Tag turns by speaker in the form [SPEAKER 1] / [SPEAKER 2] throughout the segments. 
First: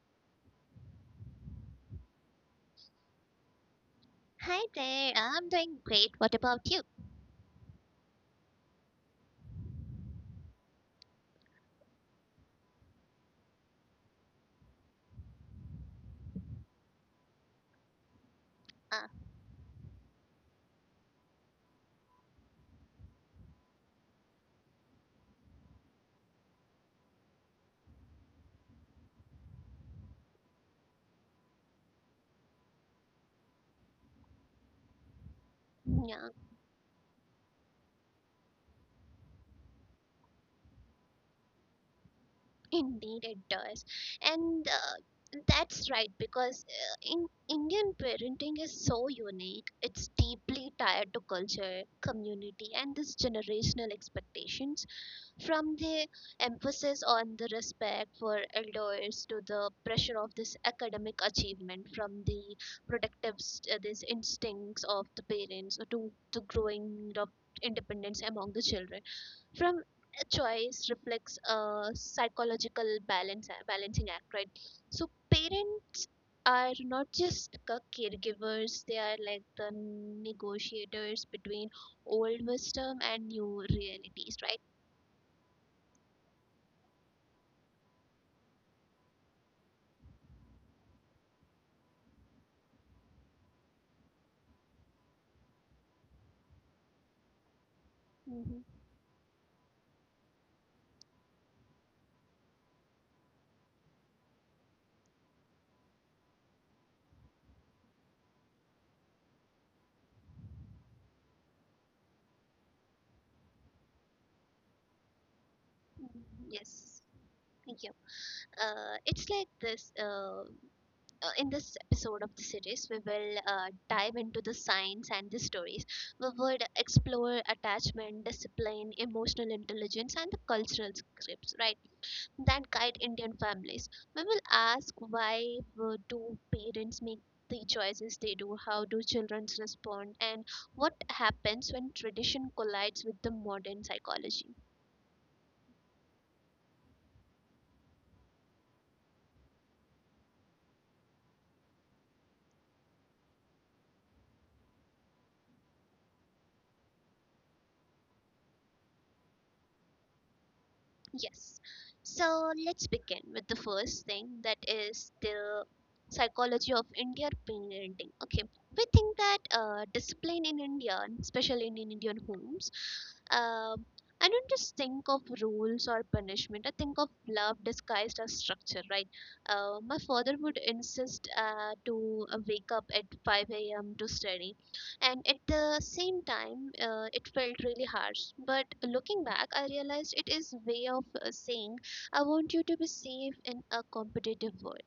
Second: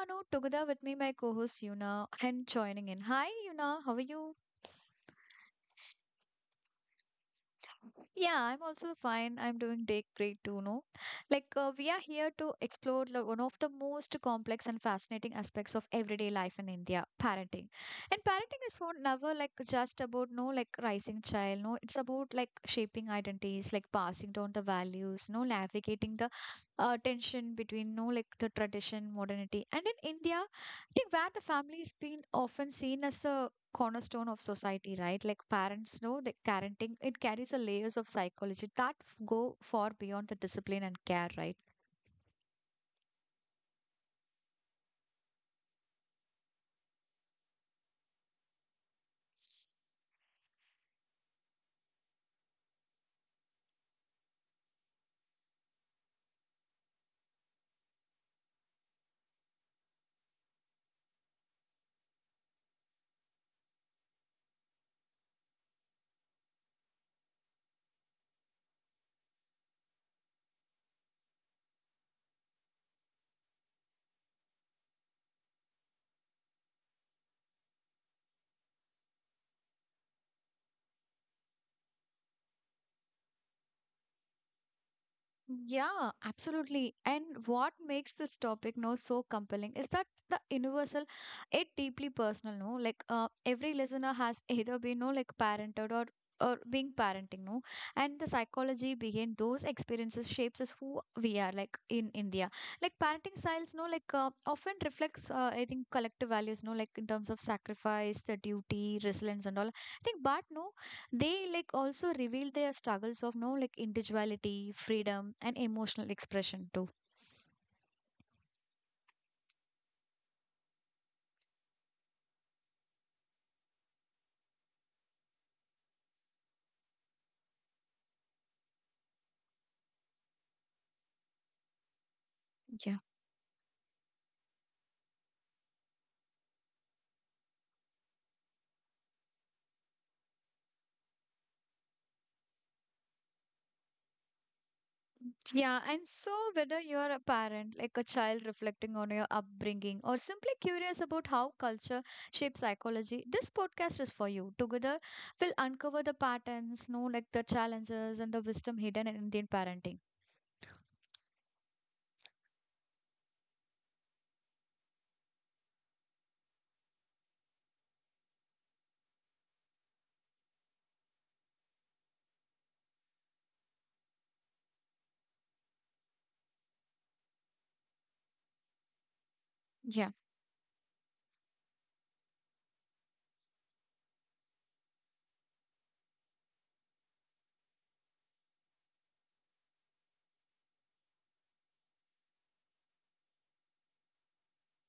[SPEAKER 1] Danu, together with me, my co host Yuna, and joining in. Hi, Yuna, how are you?
[SPEAKER 2] Hi there, I'm doing great. What about you?
[SPEAKER 1] Yeah, I'm also fine. I'm doing day great too, no? We are here to explore one of the most complex and fascinating aspects of everyday life in India, parenting. And parenting is so
[SPEAKER 2] Uh,
[SPEAKER 1] never like just about, no, like raising child, no? It's about like shaping identities, like passing down the values, no, navigating the tension between, no, like the tradition, modernity. And in India, I think where the family is being often seen as a cornerstone of society, right? Like parents know that
[SPEAKER 2] yeah,
[SPEAKER 1] parenting, it carries a layers of psychology that go far beyond the discipline and care, right?
[SPEAKER 2] indeed it does. And that's right, because in Indian parenting is so unique. It's deeply tied to culture, community, and this generational expectations. From the emphasis on the respect for elders to the pressure of this academic achievement, from the protective these instincts of the parents to the growing of independence among the children, from a choice reflects a psychological balance balancing act, right? So parents are not just caregivers; they are like the negotiators between old wisdom and new realities, right?
[SPEAKER 1] Yeah, absolutely. And what makes this topic now so compelling is that the universal, it deeply personal, no? Like every listener has either been, no, like parented or being parenting, no? And the
[SPEAKER 2] Hmm.
[SPEAKER 1] psychology behind those experiences shapes us who we are, like in India. Like parenting styles, no, like often reflects, I think, collective values, no, like in terms of sacrifice, the duty, resilience, and all. I think, but no, they like also reveal their struggles of no like individuality, freedom and emotional expression too.
[SPEAKER 2] Yes. It's like this. In this episode of the series, we will dive into the science and the stories. We would explore attachment, discipline, emotional intelligence, and the cultural scripts, right, that
[SPEAKER 1] Yeah
[SPEAKER 2] guide Indian families. We will ask why do parents make the choices they do, how do children respond, and what happens when tradition collides with the modern psychology.
[SPEAKER 1] Yeah, and so whether you're a parent, like a child reflecting on your upbringing, or simply curious about how culture shapes psychology, this podcast is for you. Together, we'll uncover the patterns, know like the challenges and the wisdom hidden in Indian parenting.
[SPEAKER 2] Yes. So let's begin with the first thing, that is the psychology of Indian parenting. Okay, we think that discipline in India, especially in Indian homes, uh, I don't just think of rules or punishment. I think of love disguised as structure, right? My
[SPEAKER 1] Yeah.
[SPEAKER 2] father would insist to wake up at 5 a.m. to study, and at the same time it felt really harsh, but looking back, I realized it is way of saying, I want you to be safe in a competitive world.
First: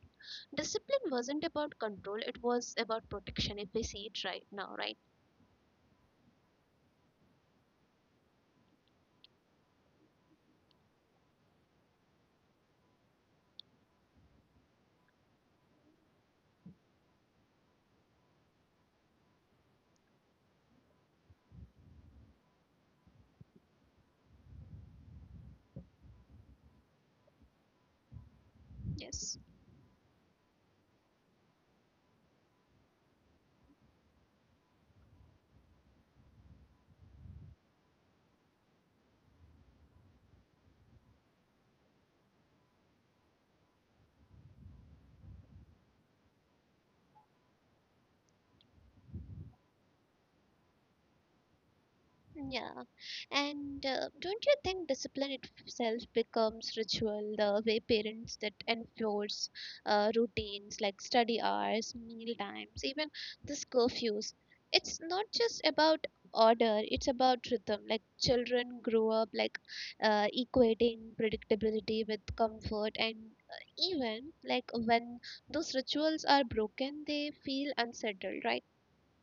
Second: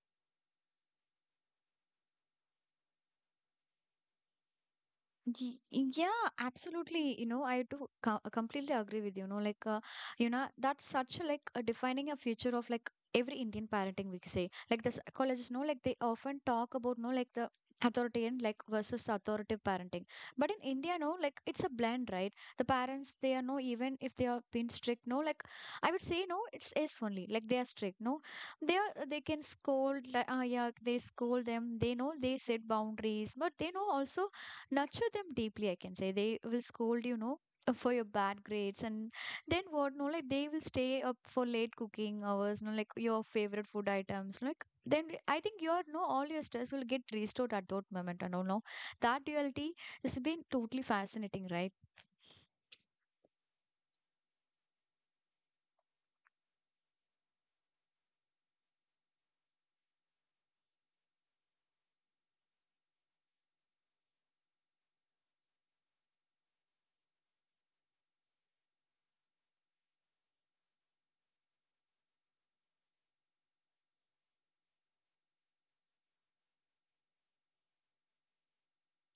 [SPEAKER 2] Discipline wasn't about control; it was about protection, if we see it right now, right?
[SPEAKER 1] Yeah, absolutely. You know, I do completely agree with you. You know, like, you know, that's such a, like a defining a future of like every Indian parenting, we say. Like the psychologists know, like they often talk about, no, like the authoritarian like versus authoritative parenting. But in India, no, like it's a blend, right? The parents, they are no, even if they are being strict, no, like I would say, no, it's S only. Like they are strict, no, they are they
[SPEAKER 2] Yes.
[SPEAKER 1] can scold, like, yeah, they scold them. They know they set boundaries, but they know also nurture them deeply, I can say. They will scold, you know, for your bad grades, and then what, no, like they will stay up for late cooking hours, no, like your favorite food items. Like then I think your no all your stress will get restored at that moment and all, no, that duality has been totally fascinating, right?
[SPEAKER 2] Yeah, and don't you think discipline itself becomes ritual, the way parents that enforce routines like study hours, meal times, even this curfews? It's not just about order, it's about rhythm. Like children grow up like equating predictability with comfort, and even like when those rituals are broken, they feel unsettled, right?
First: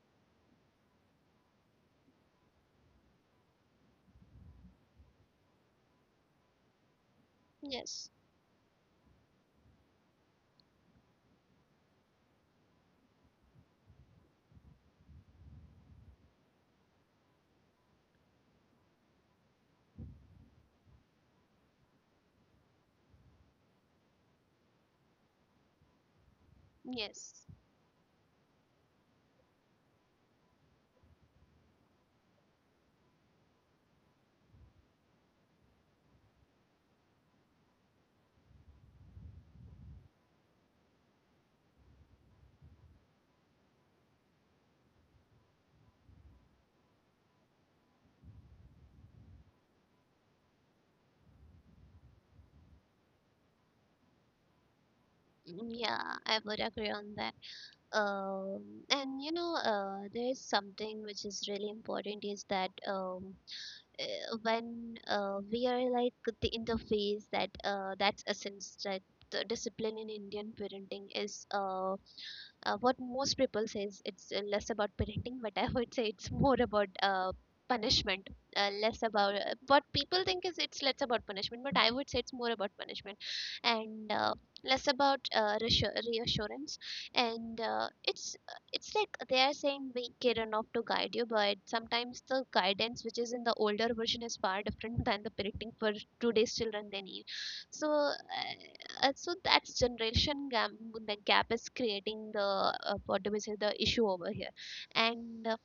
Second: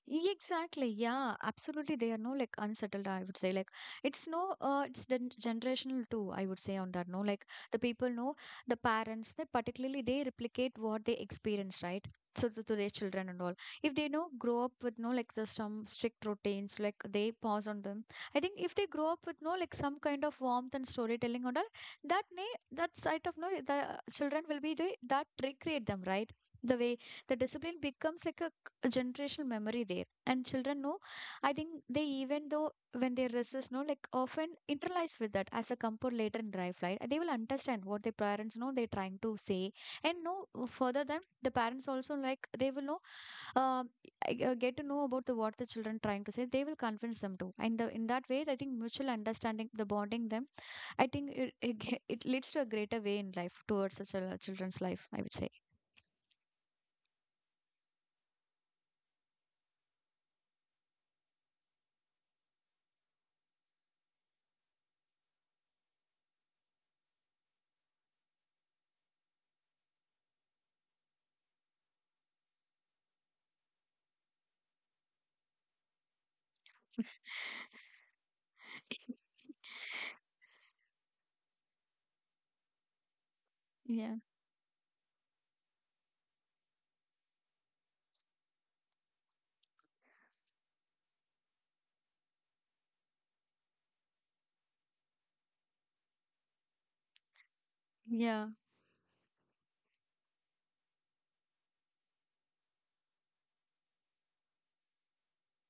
[SPEAKER 1] Exactly. Yeah, absolutely. They are no like unsettled, I would say. Like it's no it's generational too, I would say on that. No, like the
[SPEAKER 2] Yes,
[SPEAKER 1] people know the parents, they particularly they replicate what they experience, right? So to their children and all. If they know grow up with no like the some strict routines, like they pause on them. I think if they grow up with no like some kind of warmth and storytelling and all, that may that side of no the children will be the that recreate them, right? The way the
[SPEAKER 2] yes.
[SPEAKER 1] discipline becomes like a generational memory there, and children know I think they even though when they resist no like often internalize with that as a comfort later in life, right? They will understand what their parents know they're trying to say. And know further than the parents also like they will know uh, get to know about the what the children trying to say. They will convince them to, and the, in that way I think mutual understanding, the bonding them, I think it leads to a greater way in life towards the children's life, I would say.
[SPEAKER 2] Mm, yeah, I would agree on that. Um, and there is something which is really important is that, when we are like the interface that that's essence, that the discipline in Indian parenting is, what most people says, it's less about parenting, but I would say it's more about punishment. Less about what people think is, it's less about punishment, but I would say it's more about punishment, and
[SPEAKER 1] Yeah,
[SPEAKER 2] less about reassurance. And it's like they are saying be kid enough to guide you, but sometimes the guidance which is in the older version is far different than the parenting for today's children they need. so uh,
[SPEAKER 1] yeah,
[SPEAKER 2] uh, so that's generation gap. The gap is creating the, what do we say, the issue over here. And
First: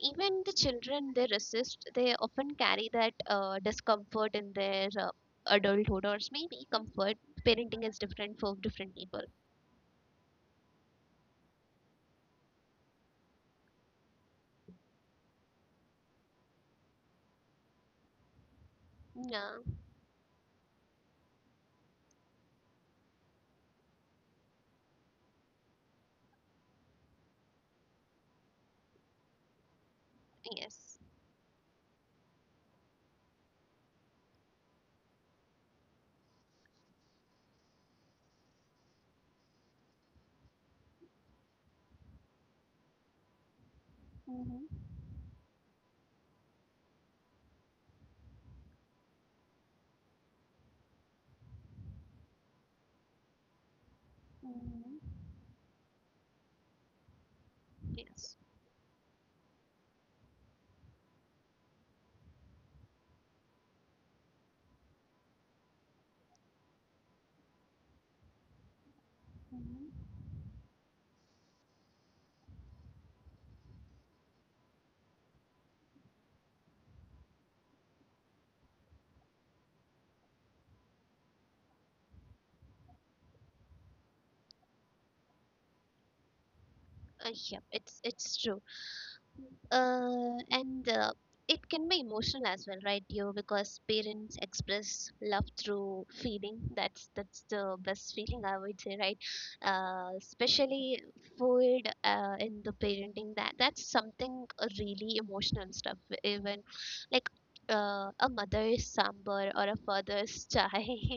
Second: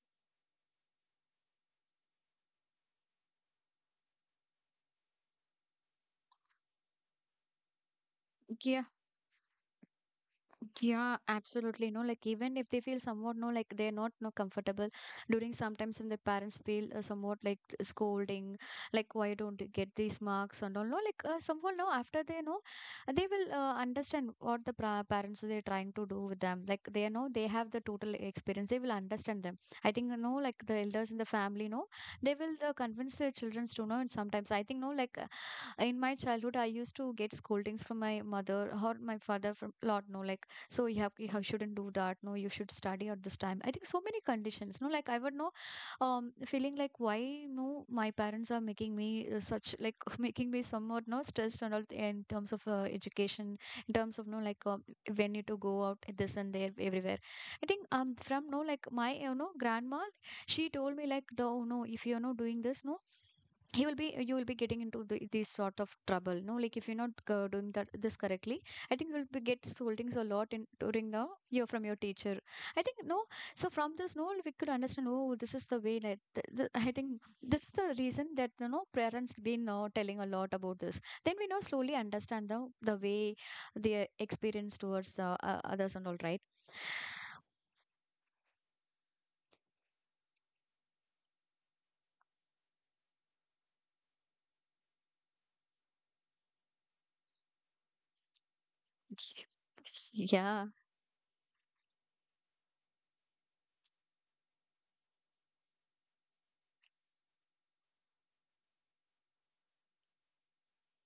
[SPEAKER 2] even the children, they resist, they often carry that discomfort in their adulthood, or maybe comfort. Parenting is different for
[SPEAKER 1] yeah.
[SPEAKER 2] different people.
[SPEAKER 1] Yeah, absolutely. No, like even if they feel somewhat no, like they're not no comfortable during sometimes when the parents feel somewhat like scolding, like why
[SPEAKER 2] Yeah.
[SPEAKER 1] don't you get these marks and all. No, like somehow no after they know, they will understand what the pra parents they're trying to do with them. Like they know they have the total experience. They will understand them. I think no, like the
[SPEAKER 2] Yes.
[SPEAKER 1] elders in the family know they will convince their children to know. And sometimes I think no, like in my childhood I used to get scoldings from my mother or my father from lot no like so you shouldn't do that no you should study at this time. I think so many conditions,
[SPEAKER 2] Mhm.
[SPEAKER 1] no, like I would know feeling like why no my parents are making me such like making me somewhat no stressed and all in terms of education, in terms of no like
[SPEAKER 2] Mhm.
[SPEAKER 1] when you to go out this and there everywhere. I think
[SPEAKER 2] Yes.
[SPEAKER 1] from no like my you know grandma, she told me like no no if you're not doing this no he will be you will be getting into this sort of trouble, no, like if you're not doing that this correctly, I think you'll be get
[SPEAKER 2] Mhm.
[SPEAKER 1] scoldings a lot in during the year from your teacher. I think no. So from this, no, we could understand. Oh, this is the way. Like I think this is the reason that you know parents been telling a lot about this. Then we now slowly understand the way their experience towards the others and all, right?
[SPEAKER 2] Yeah, it's true. And it can be emotional as well, right, Dio? Because parents express love through feeling. That's the best feeling I would say, right?
[SPEAKER 1] Yeah.
[SPEAKER 2] Especially food in the parenting. That's something really emotional stuff. Even like a mother's sambar or a father's chai.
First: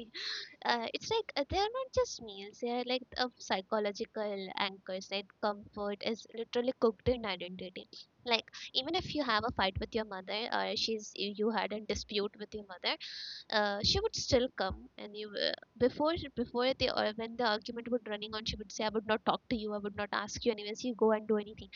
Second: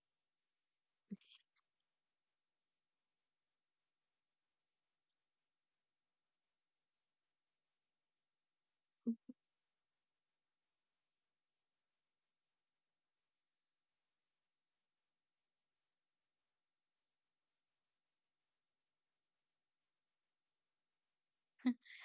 [SPEAKER 2] It's like they are not just meals; they are like psychological anchors. Like comfort is literally cooked in identity. Like even if you have a fight with your mother, or she's you you had a dispute with your mother, she would still come, and you before before the or when the argument would running on, she would say, I would not talk to you, I would not ask you, anyways you go and do anything.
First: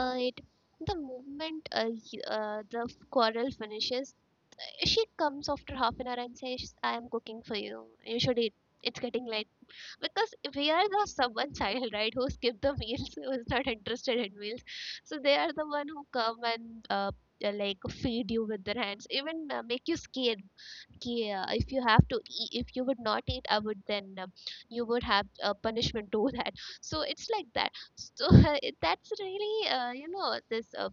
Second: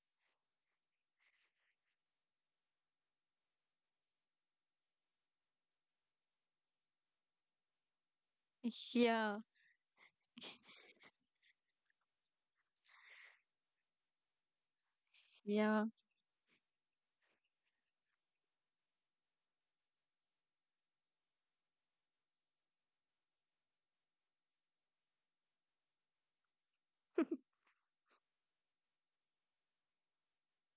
[SPEAKER 2] But the moment, the quarrel finishes, she comes after half an hour and says, I am cooking for you, you should eat, it's getting
[SPEAKER 1] Yeah.
[SPEAKER 2] late. Because we are the someone child, right, who skip the meals, who is not interested in meals. So they are the one
[SPEAKER 1] Yeah.
[SPEAKER 2] who come and like feed you with their hands, even make you scared. Yeah, if you have to eat, if you would not eat, I would then, you would have a punishment to that. So it's like that. So that's really, you know this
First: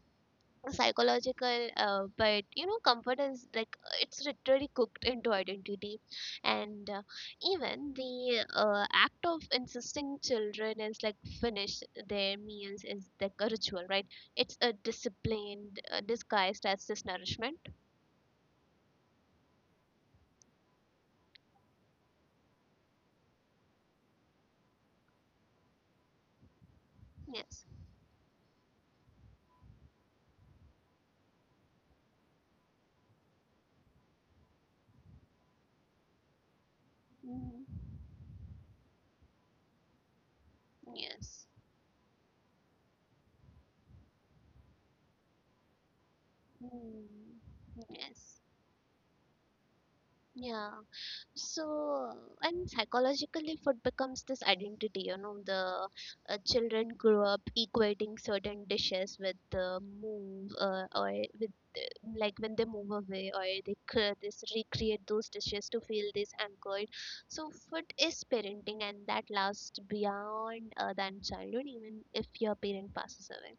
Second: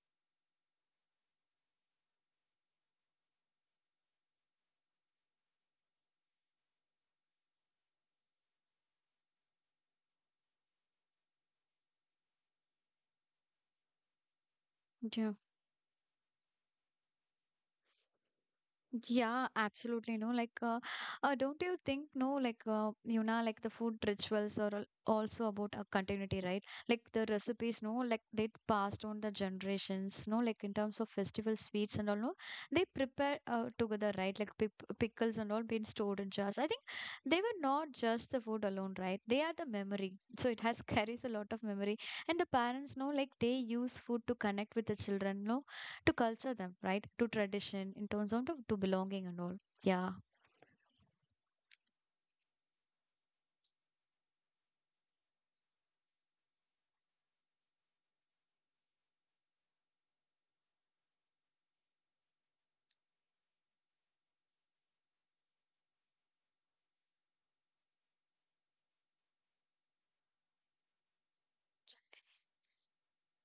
[SPEAKER 2] psychological, but comfort is like, it's literally cooked into identity, and even the act of insisting children is like finish their meals is like a ritual, right? It's a
[SPEAKER 1] Yeah.
[SPEAKER 2] discipline disguised as this nourishment.
[SPEAKER 1] Yeah, absolutely. No, don't you think, no, like, you know, like the food rituals are also about a continuity, right? Like the
[SPEAKER 2] Yes.
[SPEAKER 1] recipes, no, like they passed on the generations, no, like in terms of festival sweets and all, no, they prepare together, right? Like pickles and all being stored in jars. I think they were
[SPEAKER 2] Mhm.
[SPEAKER 1] not just the food alone, right? They are the memory. So it has carries a
[SPEAKER 2] Yes.
[SPEAKER 1] lot of memory. And the parents no, like, they use food to connect with the children, no? To culture them, right?
[SPEAKER 2] Hmm.
[SPEAKER 1] To tradition in
[SPEAKER 2] Yes.
[SPEAKER 1] terms of to belonging and all. Yeah.
[SPEAKER 2] Yeah. So, and psychologically, food becomes this identity. You know, the children grew up equating certain dishes with the move, or with the- like when they move away, or they cre- this recreate those dishes to feel this anchored. So, food is parenting, and that lasts beyond than childhood, even if your parent passes away.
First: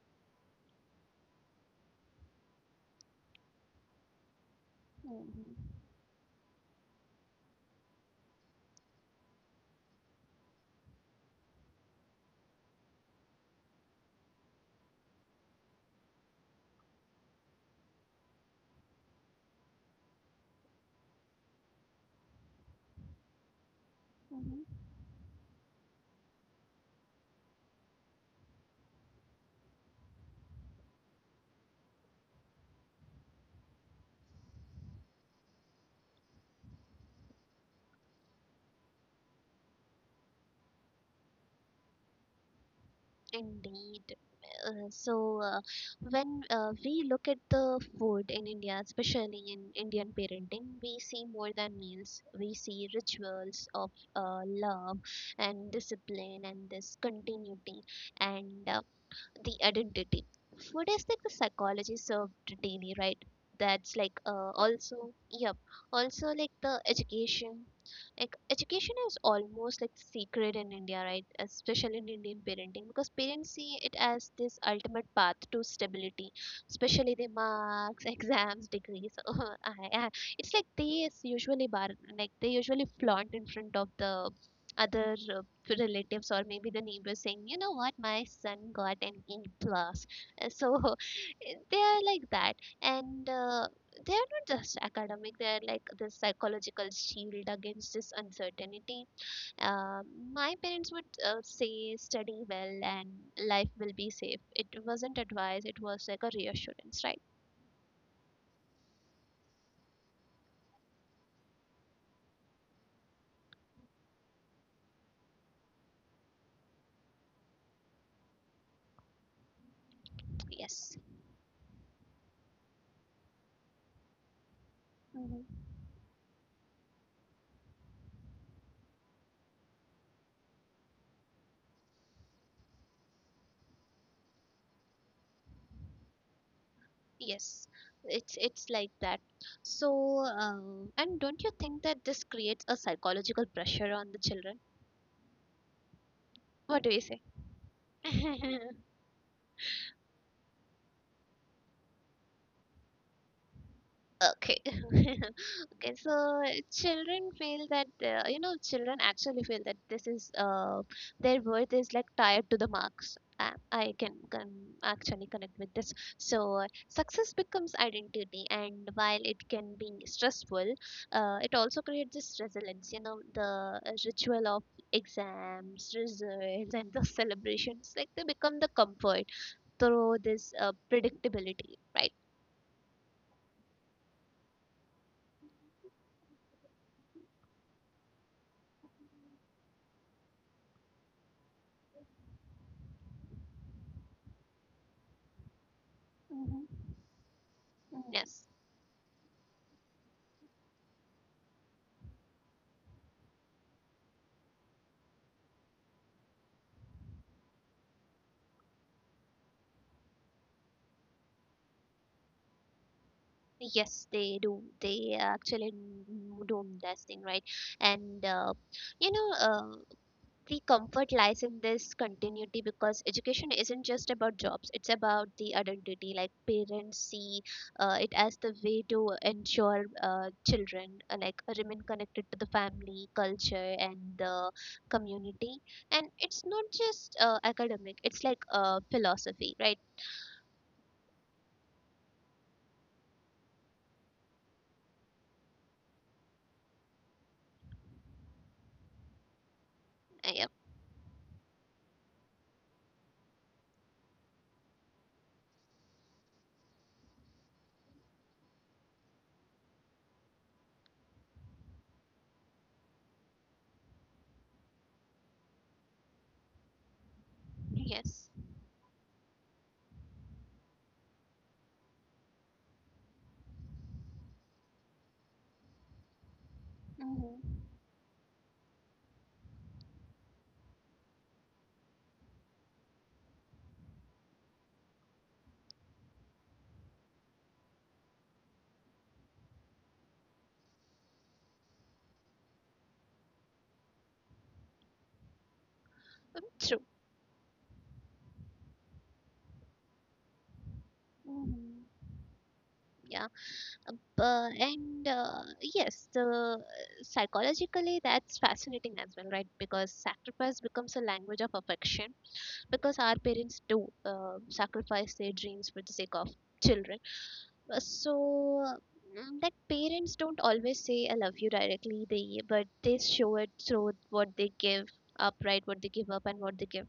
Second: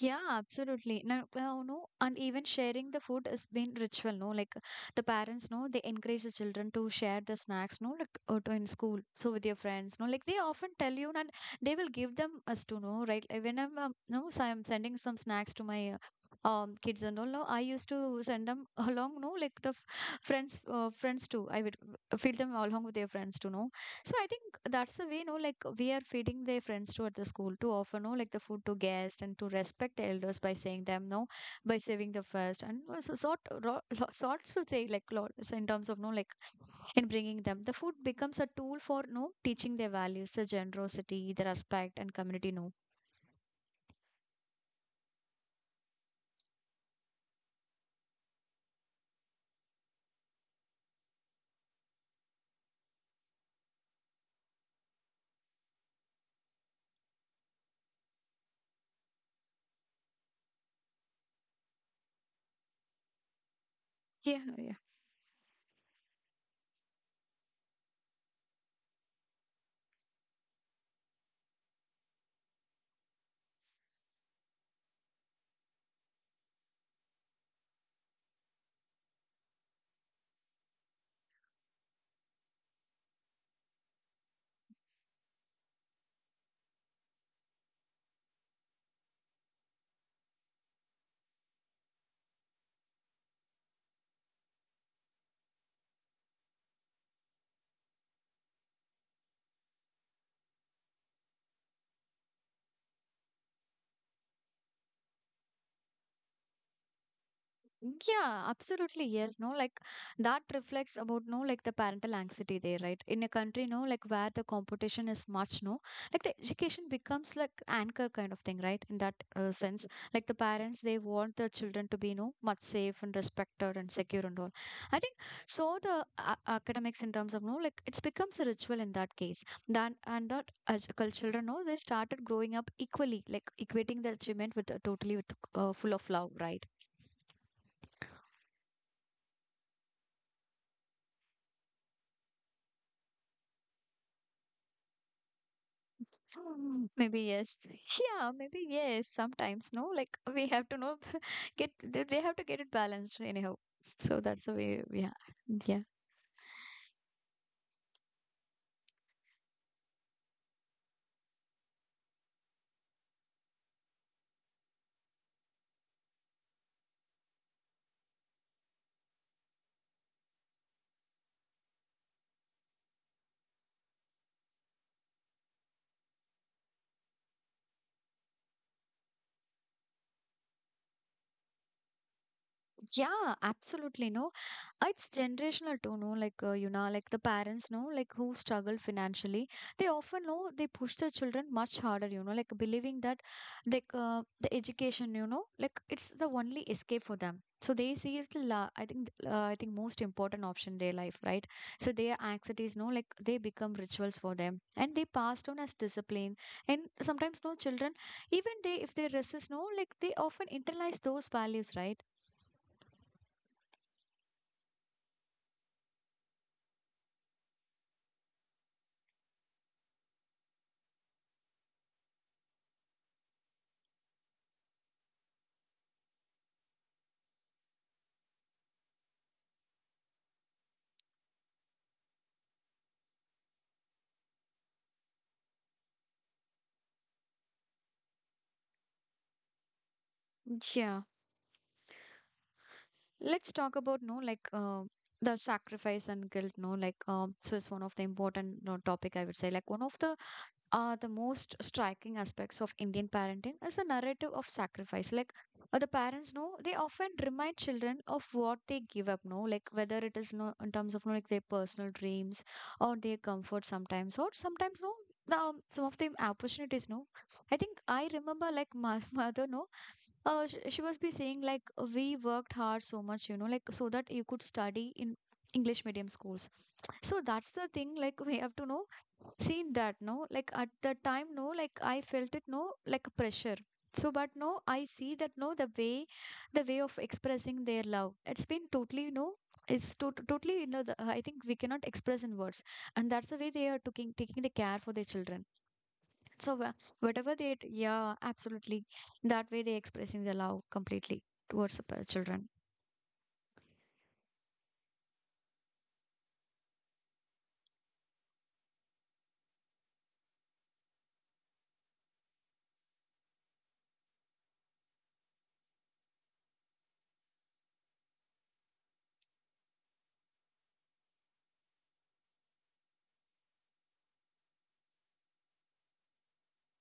[SPEAKER 1] Yeah, absolutely. Now, well, no, and even sharing the food has been ritual, no? Like the parents,
[SPEAKER 2] Mm-hmm.
[SPEAKER 1] no, they encourage the children to share the snacks, no, like or to in school. So with your friends, no, like they often tell you, and they will give them us to know, right? Like, when I'm, no, so I'm sending some snacks to my kids and all, no, I used to send them along, no, like the friends too. I would feed them along with their friends too, no. So I think that's the way, no, like we are feeding their friends to at the school, to offer, no, like the food to guests and to respect the elders by saying them, no, by saving the first and also sort, ro, sorts to say like lots in terms of no, like in bringing them, the food becomes a tool for no teaching their values, the generosity, the respect and community, no.
[SPEAKER 2] Indeed. So, when we look at the food in India, especially in Indian parenting, we see more than meals. We see rituals of love and discipline and this continuity. And the identity. Food is like the psychology served daily, right? That's like
[SPEAKER 1] Yeah, yeah.
[SPEAKER 2] also, yep. Also like the education. Like education is almost like sacred in India, right? Especially in Indian parenting, because parents see it as this ultimate path to stability, especially the marks, exams, degrees. Oh, it's like they is usually bar like they usually flaunt in front of the other, to relatives or maybe the neighbors, saying, you know what, my son got an A plus. So they are like that, and they are not just academic. They are like this psychological shield against this uncertainty. Uh, my parents would say, study well and life will be safe. It wasn't advice. It was like a reassurance, right?
[SPEAKER 1] Yeah, absolutely. Yes, no, like that reflects about no, like the parental anxiety there, right? In a country, no, like where the competition is much, no, like the education becomes like anchor kind of thing, right? In that sense, like the parents,
[SPEAKER 2] Yes.
[SPEAKER 1] they want the children to be, no, much safe and respected and secure and all. I think
[SPEAKER 2] Mm-hmm.
[SPEAKER 1] so. The a academics, in terms of no, like it's becomes a ritual in that case. Then and that educal children, no, they started growing up equally, like equating the achievement with totally with full of love, right?
[SPEAKER 2] Yes, it's like that. So, and don't you think that this creates a psychological pressure on the children? What do
[SPEAKER 1] Mm,
[SPEAKER 2] you say?
[SPEAKER 1] maybe yes. Yeah, maybe yes. Sometimes no, like we have to know, get they have to get it balanced anyhow. So that's
[SPEAKER 2] Okay.
[SPEAKER 1] the way. Yeah, yeah.
[SPEAKER 2] Okay, so children actually feel that this is, their worth is like tied to the marks. I can actually connect with this. So success becomes identity, and while it can be stressful, it also creates this resilience. You know the ritual of exams, results, and the celebrations, like they become the comfort through this predictability, right?
[SPEAKER 1] Yeah, absolutely. No, it's generational too. No, like you know, like the parents, no, like who struggle financially, they often know they push their children much harder. You know, like believing that, like the education, you know, like it's the only
[SPEAKER 2] Mm-hmm.
[SPEAKER 1] escape for them. So they see it.
[SPEAKER 2] Yes.
[SPEAKER 1] I think, I think most important option in their life, right? So their anxieties, no, like they become rituals for them, and they pass down as discipline. And sometimes, no, children, even they, if they resist, no, like they often internalize those values, right?
[SPEAKER 2] Yes, they do. They actually do investing, right? And you know, uh, the comfort lies in this continuity, because education isn't just about jobs; it's about the identity. Like parents see it as the way to ensure children like remain connected to the family, culture, and the community. And it's not just academic; it's like philosophy, right?
[SPEAKER 1] Yeah, let's talk about no like the sacrifice and guilt. No, like so it's one of the important no, topic I would say. Like one of
[SPEAKER 2] Yep.
[SPEAKER 1] the most striking aspects of Indian parenting is the narrative of sacrifice. Like the parents know, they often remind children of what they give up. No, like Whether it is in terms of no like their personal dreams or their comfort sometimes, or some of the opportunities, no. I think I
[SPEAKER 2] Yes.
[SPEAKER 1] remember like my mother, no, she must be saying like we worked hard so much so that you could study in English medium schools. So
[SPEAKER 2] Mm-hmm.
[SPEAKER 1] that's the thing, like we have to know seen that no like at the time, no like I felt it no like a pressure. So but I see that no the way, the way of expressing their love, it's been totally no it's totally, I think we cannot express in words, and that's the way they are taking the care for their children. So
[SPEAKER 2] True.
[SPEAKER 1] whatever they, yeah absolutely, that way they expressing their love completely towards the
[SPEAKER 2] Mm-hmm.
[SPEAKER 1] children.
[SPEAKER 2] Yeah, bu- and yes, the, psychologically that's fascinating as well, right? Because sacrifice becomes a language of affection, because our parents do sacrifice their dreams for the sake of children. So that parents don't always say "I love you" directly, they but they show it through what they give up, right? What they give up and what they give.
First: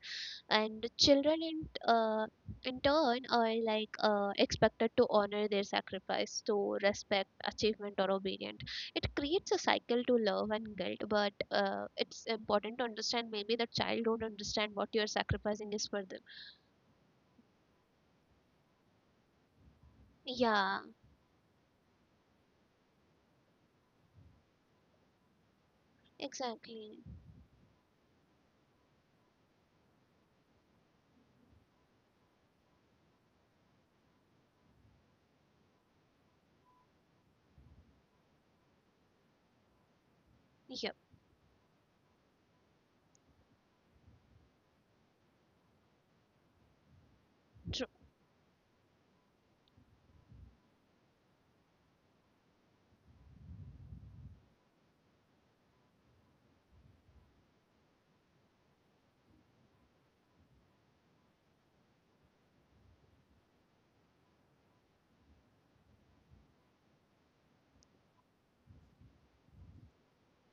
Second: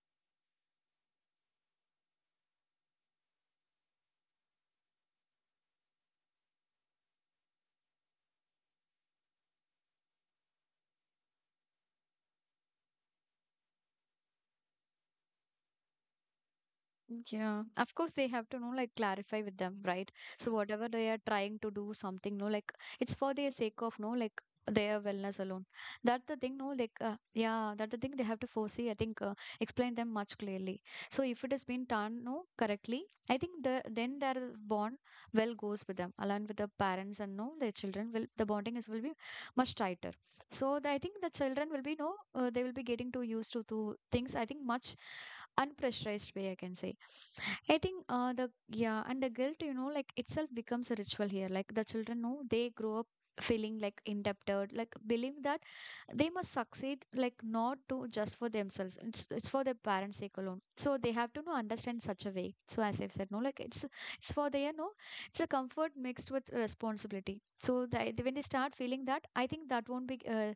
[SPEAKER 2] And children in uh, in turn are like expected to honor their sacrifice, to respect achievement or obedience. It creates a cycle to love and guilt. But it's important to understand, maybe the child don't understand what you're sacrificing is for them.
[SPEAKER 1] Yeah, of course they have to know like clarify with them, right? So
[SPEAKER 2] Yeah,
[SPEAKER 1] whatever they are trying to do something, no, like it's for their sake of no, like their wellness alone. That the thing, no, like
[SPEAKER 2] exactly.
[SPEAKER 1] yeah, that the thing they have to foresee. I think explain them much clearly. So if it has been done no correctly, I think then their bond well goes with them along with the parents, and no their children will the bonding is will be much tighter. So I
[SPEAKER 2] Yep.
[SPEAKER 1] think the children will be no they will be getting too used to things, I think, much unpressurized way, I can say. I
[SPEAKER 2] True.
[SPEAKER 1] think the Yeah, and the guilt, itself becomes a ritual here. Like the children know they grow up feeling like indebted, like believe that they must succeed, like not to just for themselves, it's for their parents' sake alone. So they have to know understand such a way. So as I've said, no like it's for their no it's a comfort mixed with responsibility. So when they start feeling that, I think that won't be uh,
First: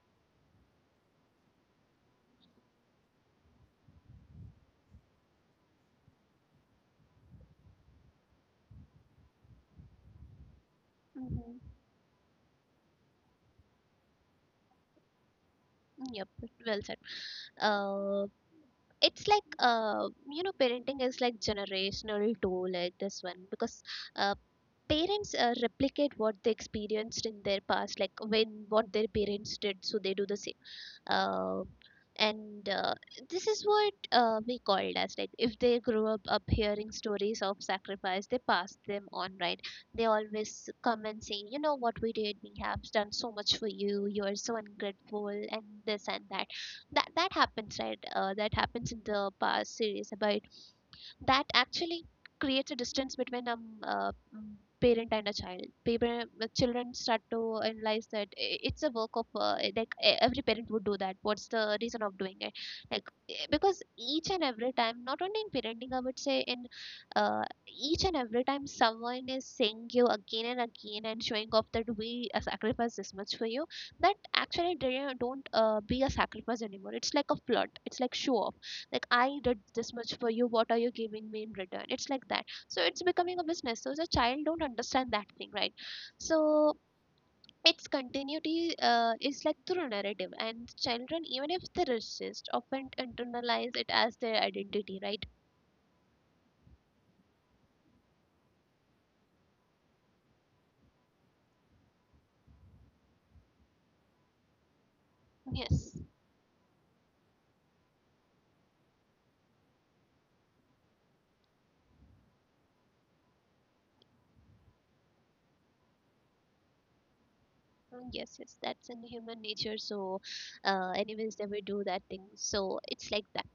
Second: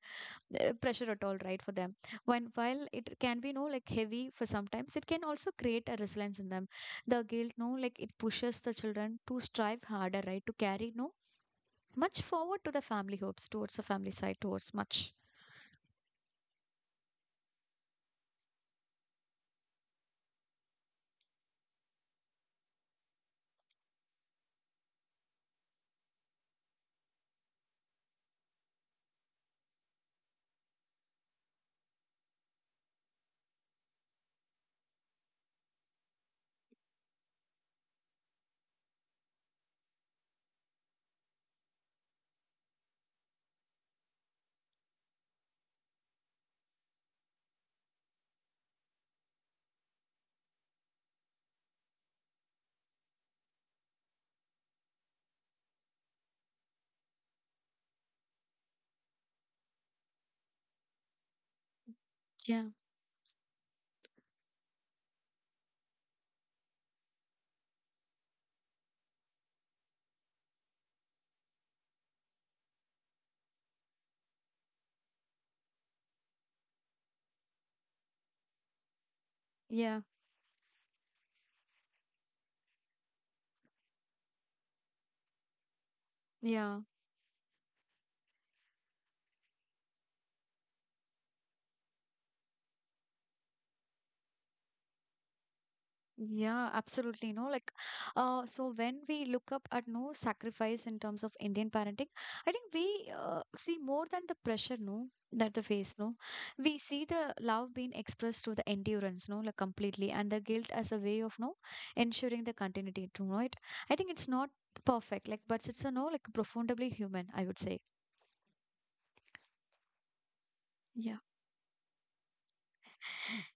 [SPEAKER 1] uh, pressure at all, right, for them. When While it can be no like heavy for sometimes, it can also create a resilience in them. The guilt, no like it pushes the children to strive harder, right, to carry no
[SPEAKER 2] Mhm.
[SPEAKER 1] much forward to the family hopes, towards the family side, towards much.
[SPEAKER 2] Yep, well said. Uh, it's like, parenting is like generational too, like this one, because uh, parents replicate what they experienced in their past, like when what their parents did, so they do the same. Uh, and this is what we called as, like if they grew up hearing stories of sacrifice, they pass them on, right? They always come and say, you know what we did, we have done so much for you, you're so ungrateful, and this and that. That happens, right? That happens in the past series about that actually creates a distance between a parent and a child. People, the children start to analyze that it's a work of like every parent would do that. What's the reason of doing it?
[SPEAKER 1] Yeah,
[SPEAKER 2] Like because each and every time, not only in parenting, I would say in uh, each and every time someone is saying you again and again and showing off that we sacrifice this much for you, that actually they don't be a sacrifice anymore. It's like a plot, it's like show off, like I did
[SPEAKER 1] yeah.
[SPEAKER 2] this much for you, what are you giving me in return? It's like that, so it's becoming a business, so the child don't understand that thing, right? So
[SPEAKER 1] Yeah,
[SPEAKER 2] its continuity is like through narrative, and children, even if they resist, often internalize it as their identity, right?
[SPEAKER 1] yeah, absolutely. No, like, So when we look up at no sacrifice in terms of Indian parenting, I think we see more than the pressure, that they face,
[SPEAKER 2] Yes.
[SPEAKER 1] no. We see the love being expressed through the endurance, no, like completely, and the guilt as a way of no ensuring the continuity to know it. I think it's not perfect, like, but it's a no, like, profoundly human, I would say.
[SPEAKER 2] Mm, yes, yes, that's in human nature. So,
[SPEAKER 1] Yeah.
[SPEAKER 2] animals never do that thing. So it's like that.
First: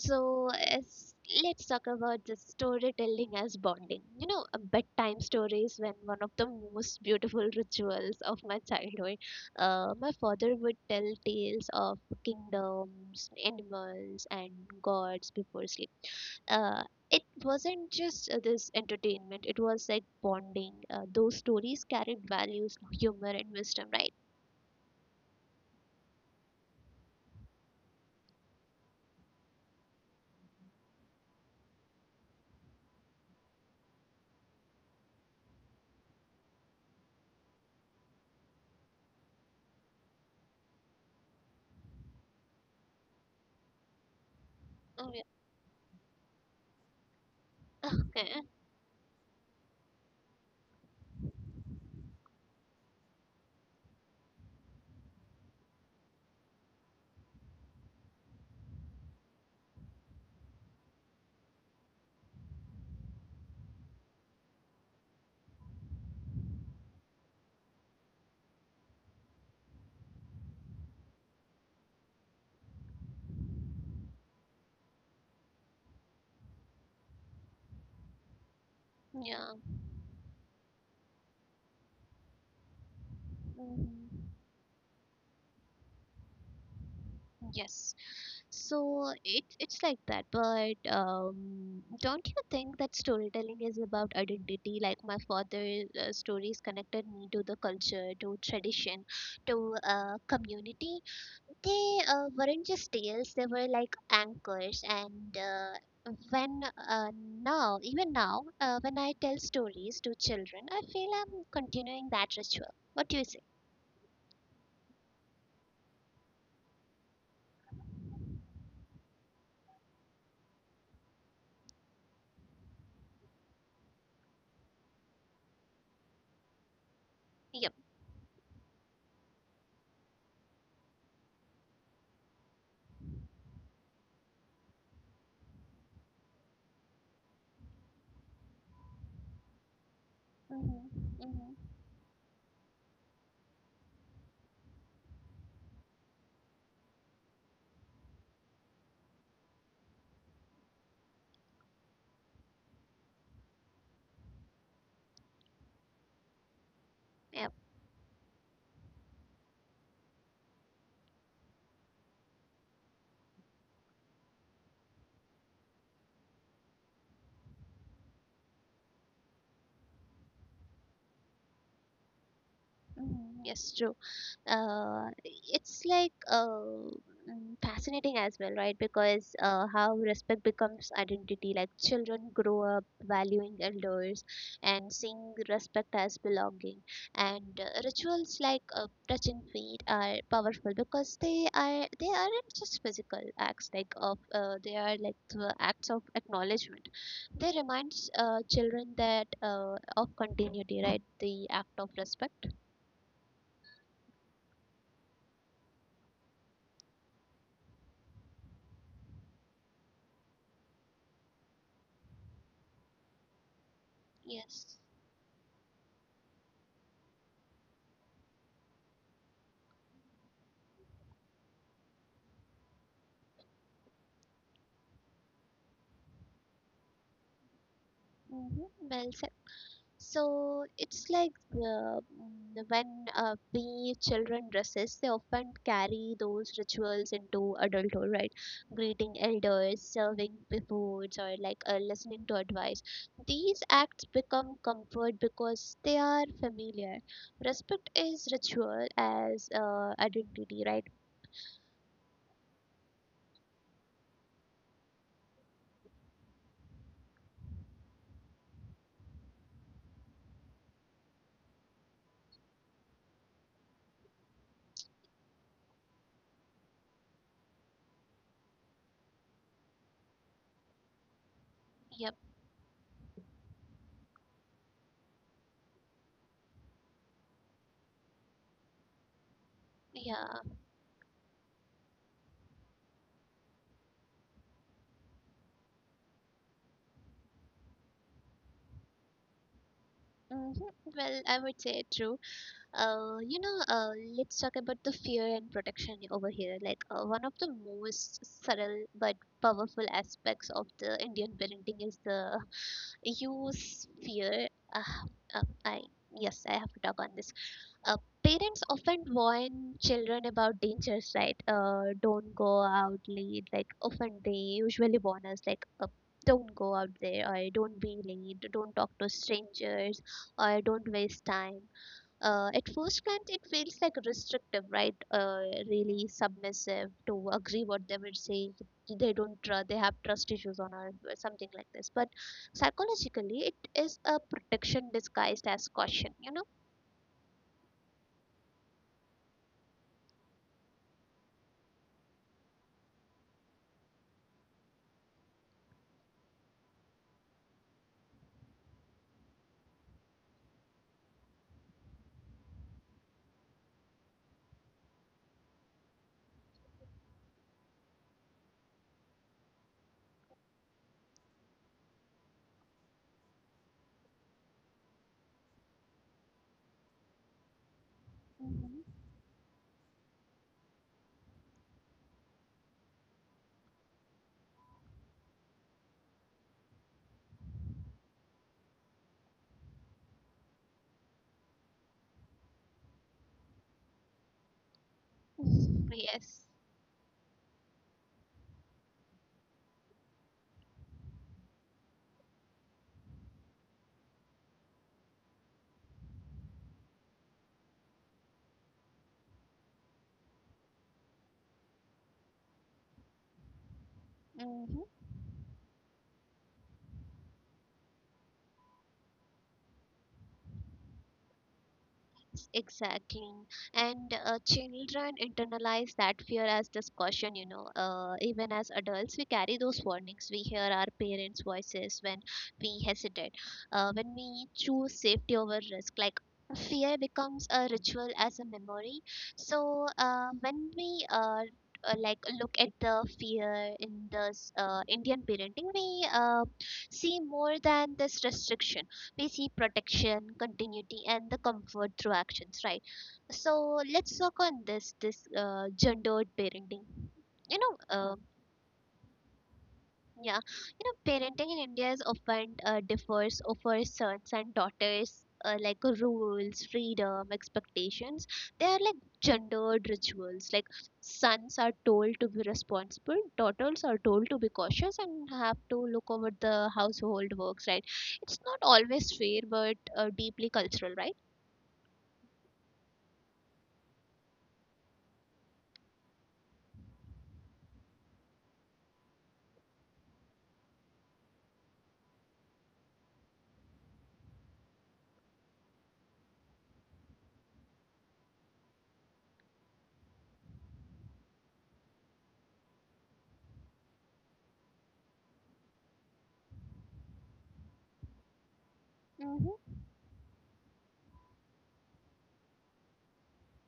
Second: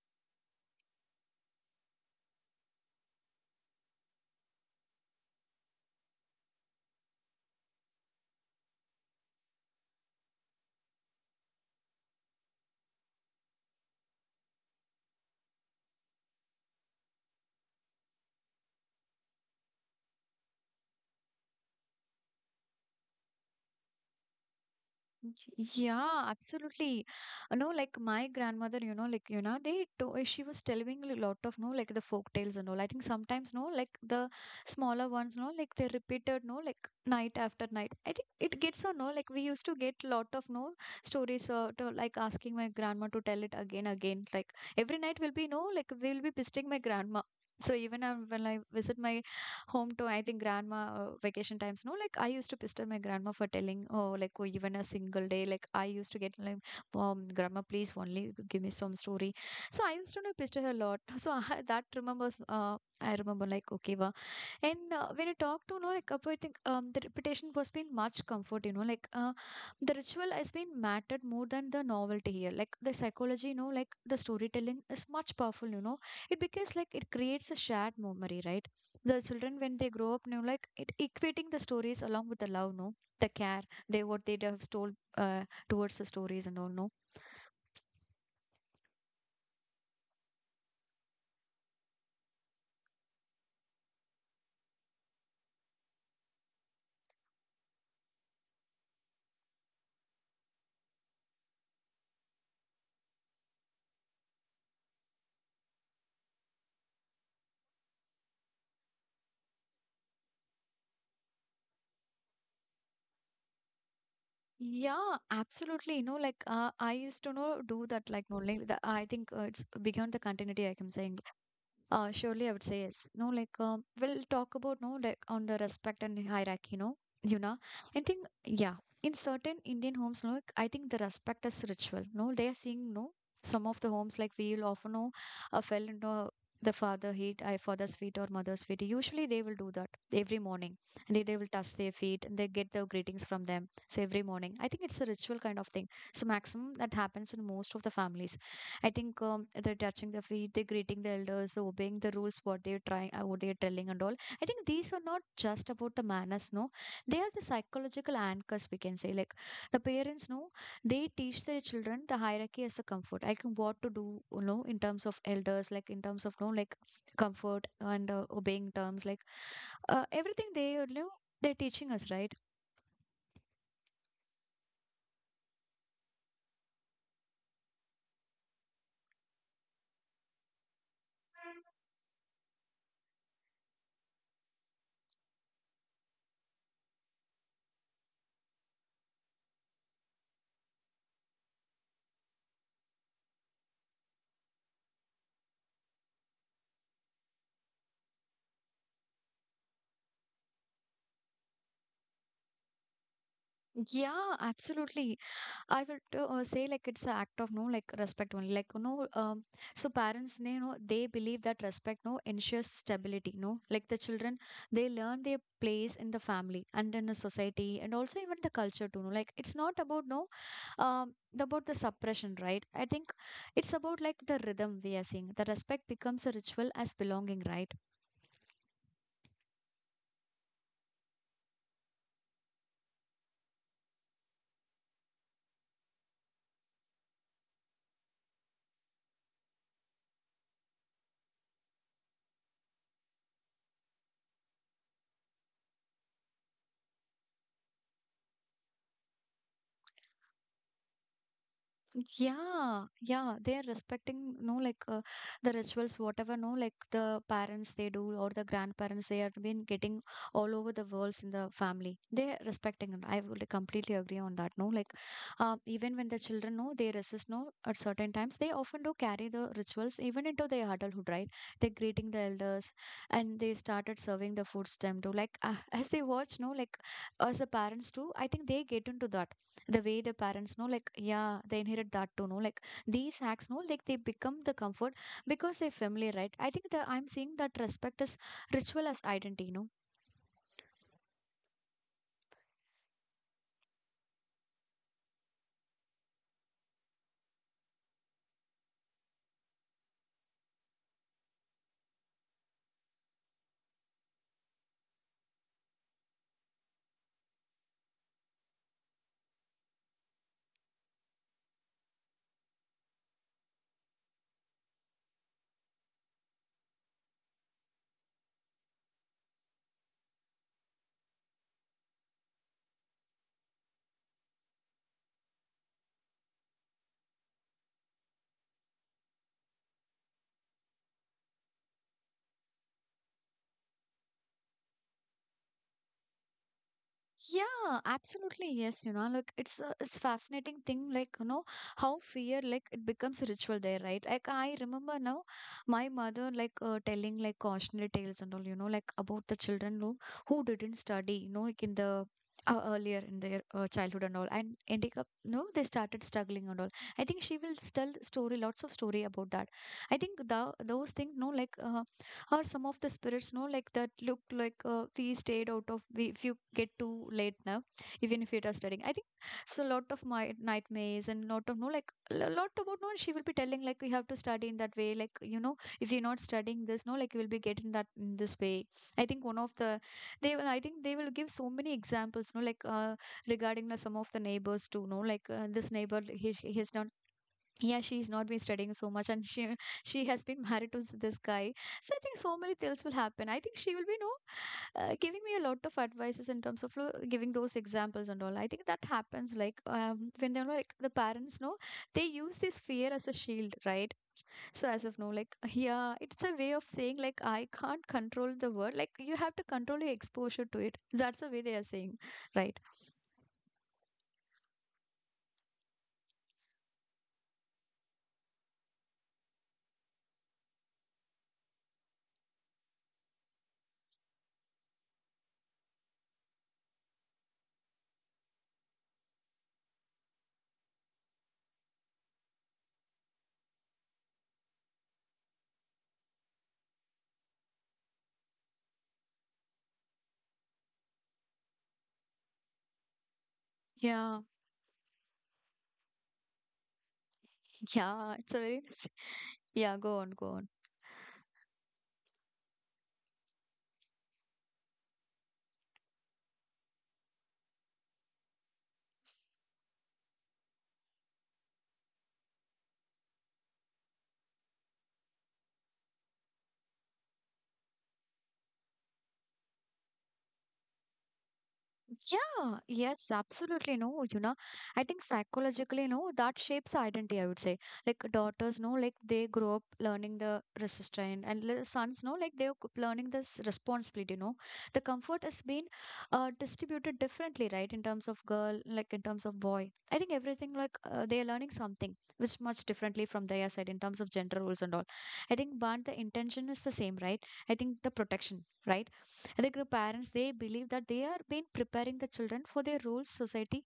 [SPEAKER 2] So as, let's talk about the storytelling as bonding. You know, bedtime stories when one of the most beautiful rituals of my childhood. My father would tell tales of kingdoms, animals, and gods before sleep. Uh, it wasn't just this entertainment. It was like bonding. Those stories carried values, humor, and wisdom, right?
[SPEAKER 1] Yeah, absolutely. No, like my grandmother, they, to she was telling a lot of, no, like the folk tales and all. I think sometimes, no, like the smaller ones, they repeated, no, like night after night. I think it gets, so no, like we used to get lot of, no, stories, like asking my grandma to tell it again, again. Like every
[SPEAKER 2] Oh,
[SPEAKER 1] night
[SPEAKER 2] yeah.
[SPEAKER 1] will be, no, like we'll be visiting my grandma. So even
[SPEAKER 2] Okay.
[SPEAKER 1] when I visit my home to, I think, grandma vacation times. No, like I used to pester my grandma for telling, oh, like oh, even a single day. Like I used to get like, grandma, please only give me some story. So I used to, pester her a lot. So I that remembers. I remember like okay, and when you talk to, about, I think the repetition was been much comfort, the ritual has been mattered more than the novelty here. Like the psychology, the storytelling is much powerful, you know. It because like it creates a shared memory, right? The
[SPEAKER 2] Yeah.
[SPEAKER 1] children, when they grow up, it equating the stories along with the love, no, the care, they what
[SPEAKER 2] Mhm.
[SPEAKER 1] they have told towards the stories and all, no.
[SPEAKER 2] Yes. So it, it's like that, but don't you think that storytelling is about identity? Like my father's stories connected me to the culture, to tradition, to community. They weren't just tales; they were like anchors. And when now, even now, when I tell stories to children, I feel I'm continuing that ritual. What do you say?
[SPEAKER 1] Yeah, absolutely. I used to know do that, like no, like the, I think it's beyond the continuity, I can say. Surely I would say yes. No, like We'll talk about no like on the respect and hierarchy. No, you know,
[SPEAKER 2] Yep.
[SPEAKER 1] I think yeah. In certain Indian homes, no, like, I think the respect is ritual. No, They are seeing no some of the homes like we'll often know fell into the father hate I father's feet or mother's feet. Usually they will do that every morning, and
[SPEAKER 2] Mm-hmm.
[SPEAKER 1] they will
[SPEAKER 2] Mm-hmm.
[SPEAKER 1] touch their feet and they get their greetings from them. So every morning, I think it's a ritual kind of thing. So maximum that happens in most of the families. I think the touching the feet, the greeting the elders, the obeying the rules, what they're trying, what they're telling, and all. I think these are not just about the manners, no. They are the
[SPEAKER 2] Yep.
[SPEAKER 1] psychological anchors, we can say. Like the parents, no, they teach their children the hierarchy as a comfort. I can what to do, you know, in terms of elders, like in terms of, no, like comfort and obeying terms, like everything they, you know, they're teaching us, right?
[SPEAKER 2] Mm, yes, true. It's like fascinating as well, right? Because how respect becomes identity. Like children grow up valuing elders and seeing respect as belonging. And rituals like touching feet are powerful because they aren't just physical acts. Like of they are like the acts of acknowledgement. They reminds children that of continuity, right? The act of respect.
[SPEAKER 1] Yeah, absolutely. I would say like it's an act of no like respect only, like, you know, so parents, you know, they believe that respect ensures stability, no like the children,
[SPEAKER 2] Yes.
[SPEAKER 1] they learn their place in the family and in the society, and also even the culture too, it's not about no the- about the suppression, right? I think it's about like the rhythm. We are seeing the respect becomes a ritual as belonging, right?
[SPEAKER 2] Mm-hmm. Well said. So it's like when we children dresses, they often carry those rituals into adulthood, right? Greeting elders, serving the foods, or like listening to advice. These acts become comfort because they are familiar. Respect is ritual as identity, right?
[SPEAKER 1] Yeah, yeah, they are respecting, no, like the rituals, whatever, no, like the parents they do, or the grandparents they are been getting all over the worlds in the family. They are respecting it. I would completely agree on that. No, like Even when the children know they resist, no, at certain times they often do carry the rituals even into their adulthood, right? They're
[SPEAKER 2] Yep.
[SPEAKER 1] greeting the elders, and they started serving the foods them too. Like as they watch, no, like as the parents do. I think they get into that, the way the
[SPEAKER 2] Yeah.
[SPEAKER 1] parents know like yeah, they inherit that too, know like these hacks, know like they become the comfort because they're familiar, right? I think that I'm seeing that respect as ritual as identity, you know.
[SPEAKER 2] Mm-hmm. Well, I would say true. Uh, you know, uh, let's talk about the fear and protection over here. Like one of the most subtle but powerful aspects of the Indian parenting is the use fear. Uh, I yes, I have to talk on this. Uh, parents often warn children about dangers, right? Don't go out late. Like often they usually warn us, like. Don't go out there, or don't be late, don't talk to strangers, or don't waste time. At first glance, it feels like restrictive, right? Really submissive to agree what they will say. They don't trust. They have trust issues on her, or something like this. But psychologically, it is a protection disguised as caution. You know.
[SPEAKER 1] Yeah, absolutely. Yes, you know, like, it's fascinating thing, like, you know, how fear like it becomes a ritual there, right? Like I remember now, my mother like telling like cautionary tales and all, you know, like about the children who didn't study, you know, like in the earlier in their childhood and all, and ending up, no, they started struggling and all. I think she will tell story, lots of story about that. I think the those things, no, like or some of the spirits, no like that look like, we stayed out of if you get too late now, even if it are studying.
[SPEAKER 2] Hmm.
[SPEAKER 1] I think it's a lot of my nightmares, and lot of, no like a lot about, no she will be telling like, you have to study in that way, like, you know, if you're not studying this, no like you will be getting that in this way. I think one of the they will I think they will give so many examples, no like regarding some of the neighbors too, no like this
[SPEAKER 2] Mhm.
[SPEAKER 1] neighbor,
[SPEAKER 2] Yes.
[SPEAKER 1] he has not, yeah, she's not been studying so much, and she has been married to this guy. So I think so many things will happen. I think she will be no giving me a lot of advices in terms of giving those examples and all. I think that happens, like, when they're like the parents know they use this fear as a shield, right? So
[SPEAKER 2] Mhm.
[SPEAKER 1] as of now, like, yeah, it's a way of saying like, I can't control the word, like, you have to control your exposure to it. That's the way they are saying, right?
[SPEAKER 2] Exactly. And children internalize that fear as discussion, you know. Even as adults, we carry those warnings. We hear our parents' voices when we hesitate, when we choose safety over risk. Like fear becomes a ritual as a memory. So when we like look at the fear in this Indian parenting, we see more than this restriction. We see protection, continuity, and the comfort through actions, right? So let's
[SPEAKER 1] Yeah,
[SPEAKER 2] talk on this gendered parenting, you know.
[SPEAKER 1] yeah, it's a very, yeah, go on, go
[SPEAKER 2] Yeah,
[SPEAKER 1] on.
[SPEAKER 2] you know, parenting in India is often differs over sons and daughters. Like rules, freedom, expectations. They are like gendered rituals. Like sons are told to be responsible, daughters are told to be cautious and have to look over the household works, right? It's not always fair, but deeply cultural, right?
[SPEAKER 1] Yeah, yes, absolutely. No, you know, I think psychologically, no, that shapes the identity, I would say. Like daughters, no, like they grow up learning the resistance, and sons, no, like they're learning this responsibility, no. The comfort has been distributed differently, right? In terms of girl, like in terms of boy. I think everything, like they're learning something which much differently from their side in terms of gender roles and all. I think, but the intention is the same, right? I think the protection, right? Like the
[SPEAKER 2] Mm-hmm.
[SPEAKER 1] parents, they believe that they are been preparing the children for their roles society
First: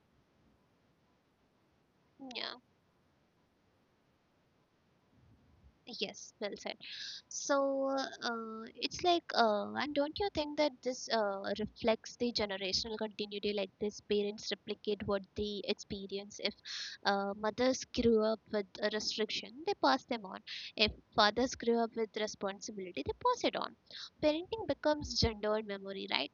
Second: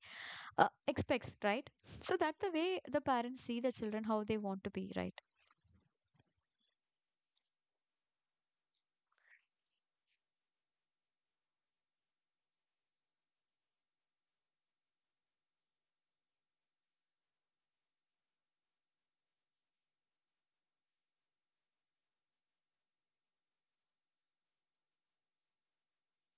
[SPEAKER 1] expects, right? So that the
[SPEAKER 2] Yeah.
[SPEAKER 1] way the parents see the children how they want to be, right?
[SPEAKER 2] Yes, well said. So it's like, and don't you think that this reflects the generational continuity? Like this, parents replicate what they experience. If mothers grew up with a restriction, they pass them on. If fathers grew up with responsibility, they pass it on. Parenting becomes gendered memory, right?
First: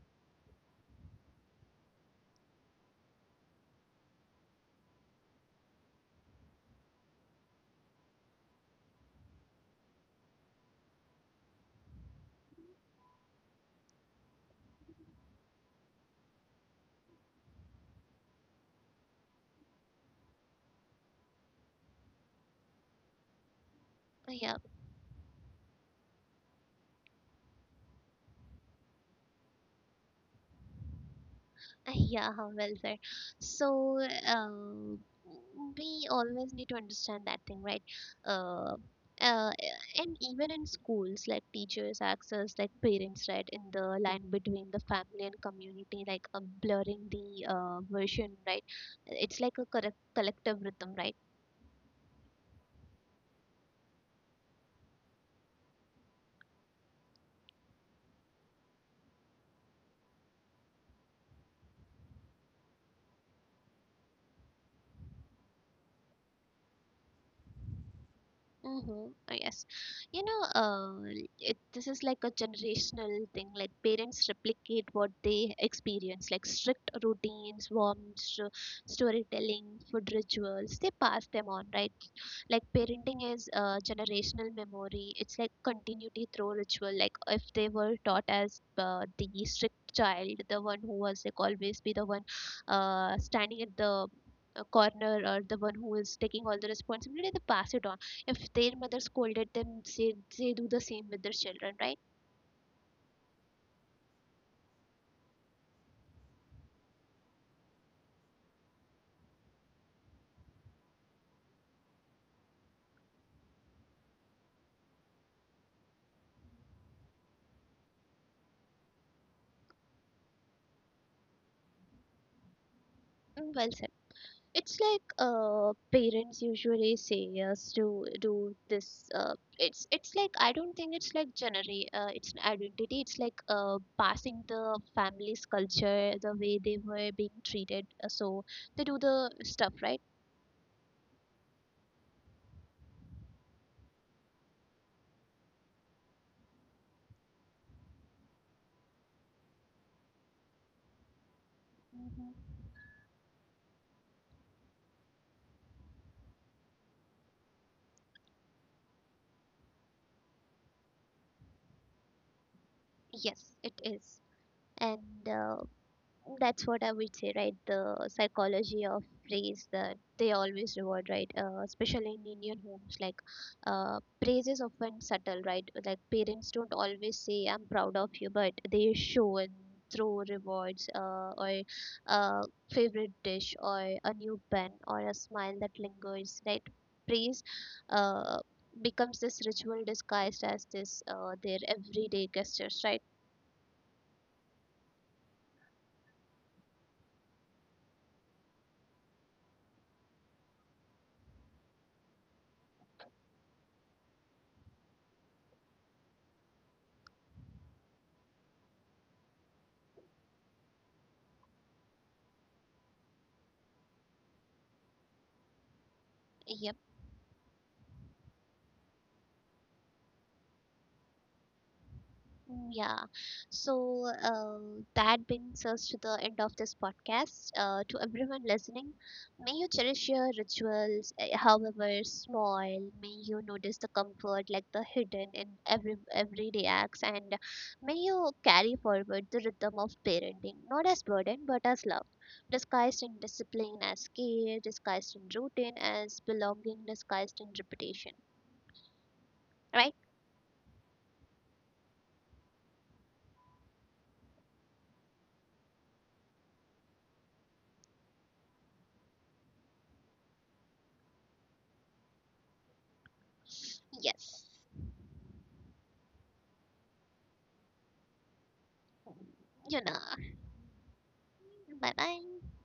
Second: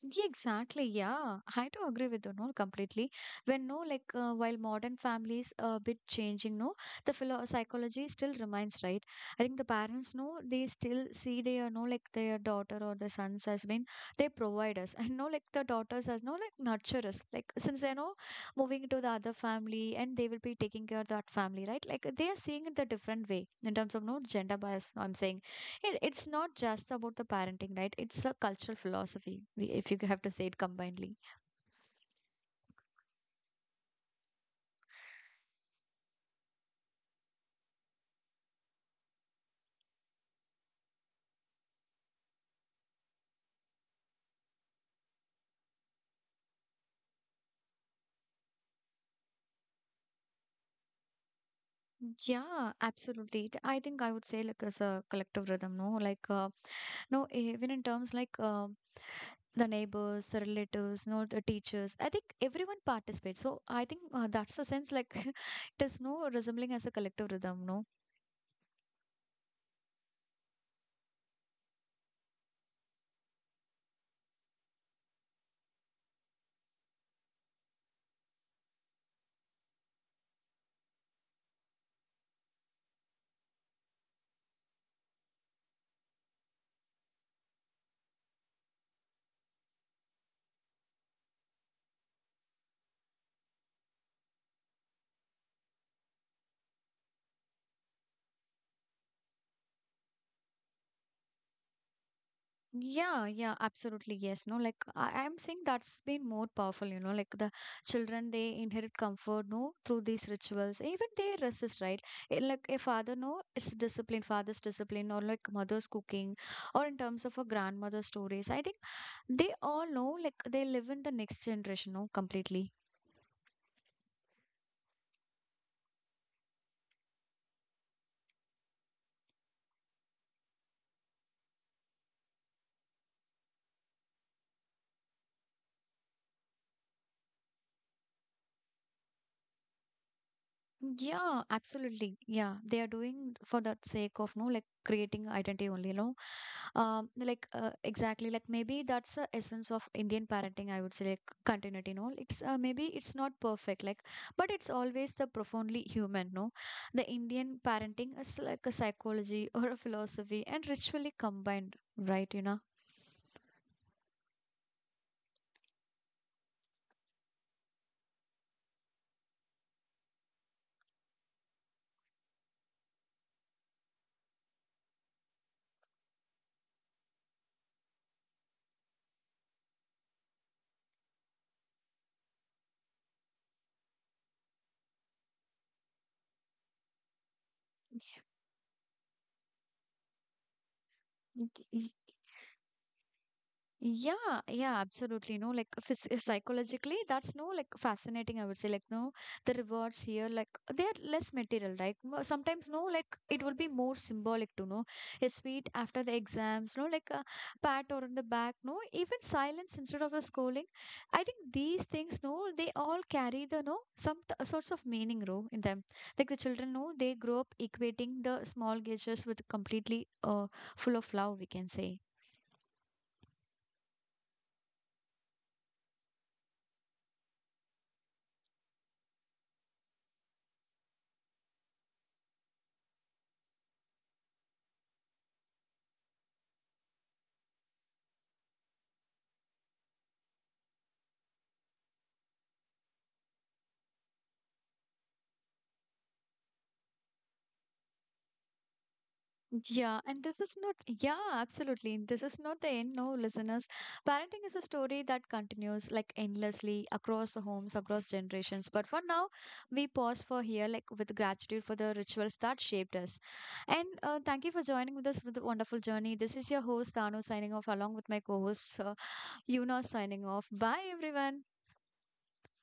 [SPEAKER 1] Yeah, exactly. Yeah, I do agree with you, no, completely. When no, like while modern families a bit changing, no, the philo psychology still remains, right? I think the parents, no, they still see their, no, like their daughter or the sons as been they provide us, and no, like the daughters as no, like nurture us, like since they know moving to the other family and they will be taking care of that family, right? Like they are seeing it the different way in terms of no
[SPEAKER 2] Yeah.
[SPEAKER 1] gender bias, I'm saying. It's not just about the parenting, right? It's a cultural philosophy, if you have to say it combinedly.
[SPEAKER 2] Yeah, well said. So, um, we always need to understand that thing, right? Uh, uh, and even in schools, like teachers acts as like parents, right? In the line between the family and community, like blurring the version, right? It's like a correct collective rhythm, right?
[SPEAKER 1] Yeah, absolutely. I think I would say like as a collective rhythm, no? Like, no, even in terms like the neighbors, the relatives, no, the teachers. I think everyone participates. So I think that's the sense like it is no resembling as a collective rhythm, no?
[SPEAKER 2] Mm-hmm. Oh, yes. You know, it, this is like a generational thing. Like parents replicate what they experience, like strict routines, warm storytelling, food rituals. They pass them on, right? Like parenting is a generational memory. It's like continuity through ritual. Like if they were taught as the strict child, the one who was like always be the one standing at the corner, or the one who is taking all the responsibility, they pass it on. If their mother scolded them, say they do the same with their children, right?
[SPEAKER 1] Yeah, yeah, absolutely. Yes. No, like I'm saying that's been more powerful, you know, like the children, they inherit comfort, no, through these rituals. Even they resist, right? Like a father, no, it's discipline, father's discipline, or like mother's cooking, or in terms of a grandmother's stories. I think they all know, like they live in the next generation, no, completely.
[SPEAKER 2] Mm, well said. It's like parents usually say us to do this. It's like I don't think it's like genera it's an identity. It's like passing the family's culture, the way they were being treated. So they do the stuff, right?
[SPEAKER 1] Yeah, absolutely. Yeah, they are doing for that sake of no, like creating identity only, you know. Exactly, like maybe that's the essence of Indian parenting. I would say like continuity, no. It's
[SPEAKER 2] Hmm.
[SPEAKER 1] maybe it's not perfect, like, but it's always the profoundly human, no. The Indian parenting is like a psychology or a philosophy and ritually combined, right? You know.
[SPEAKER 2] Yes, it is. And that's what I would say, right? The psychology of praise that they always reward, right? Especially in Indian homes, like praise is often subtle, right? Like parents don't always say, "I'm proud of you," but they show and through rewards, or uh, favorite dish, or a new pen, or a smile that lingers, right? Praise uh, becomes this ritual disguised as this their everyday gestures, right?
[SPEAKER 1] Yeah, yeah, absolutely. No, like phys psychologically, that's no like fascinating. I would say like no, the rewards here like they are less material, right? Sometimes no, like it will be more symbolic to know a sweet after the exams, no, like a pat or on the back, no, even silence instead of a scolding. I think these things, no, they all carry the no some t sorts of meaning, no, in them. Like the
[SPEAKER 2] Yeah.
[SPEAKER 1] children, no, they grow up equating the small gestures with completely full of love, we can say.
[SPEAKER 2] Mm, yeah. So that brings us to the end of this podcast. To everyone listening, may you cherish your rituals, however small. May you notice the comfort, like the hidden in every everyday acts, and may you carry forward the rhythm of parenting, not as burden but as love, disguised in discipline as care, disguised in routine as belonging, disguised in reputation. Right?
[SPEAKER 1] Yeah, and this is not, yeah, absolutely. This is not the end, no, listeners. Parenting is a story that continues like endlessly across the homes, across generations. But for now, we pause for here, like with gratitude for the rituals that shaped us. And
[SPEAKER 2] Yes.
[SPEAKER 1] thank you for joining with us with the wonderful journey. This is your host, Tanu, signing off along with my co host,
[SPEAKER 2] You
[SPEAKER 1] Yuna,
[SPEAKER 2] know.
[SPEAKER 1] signing off. Bye, everyone.
[SPEAKER 2] Bye bye.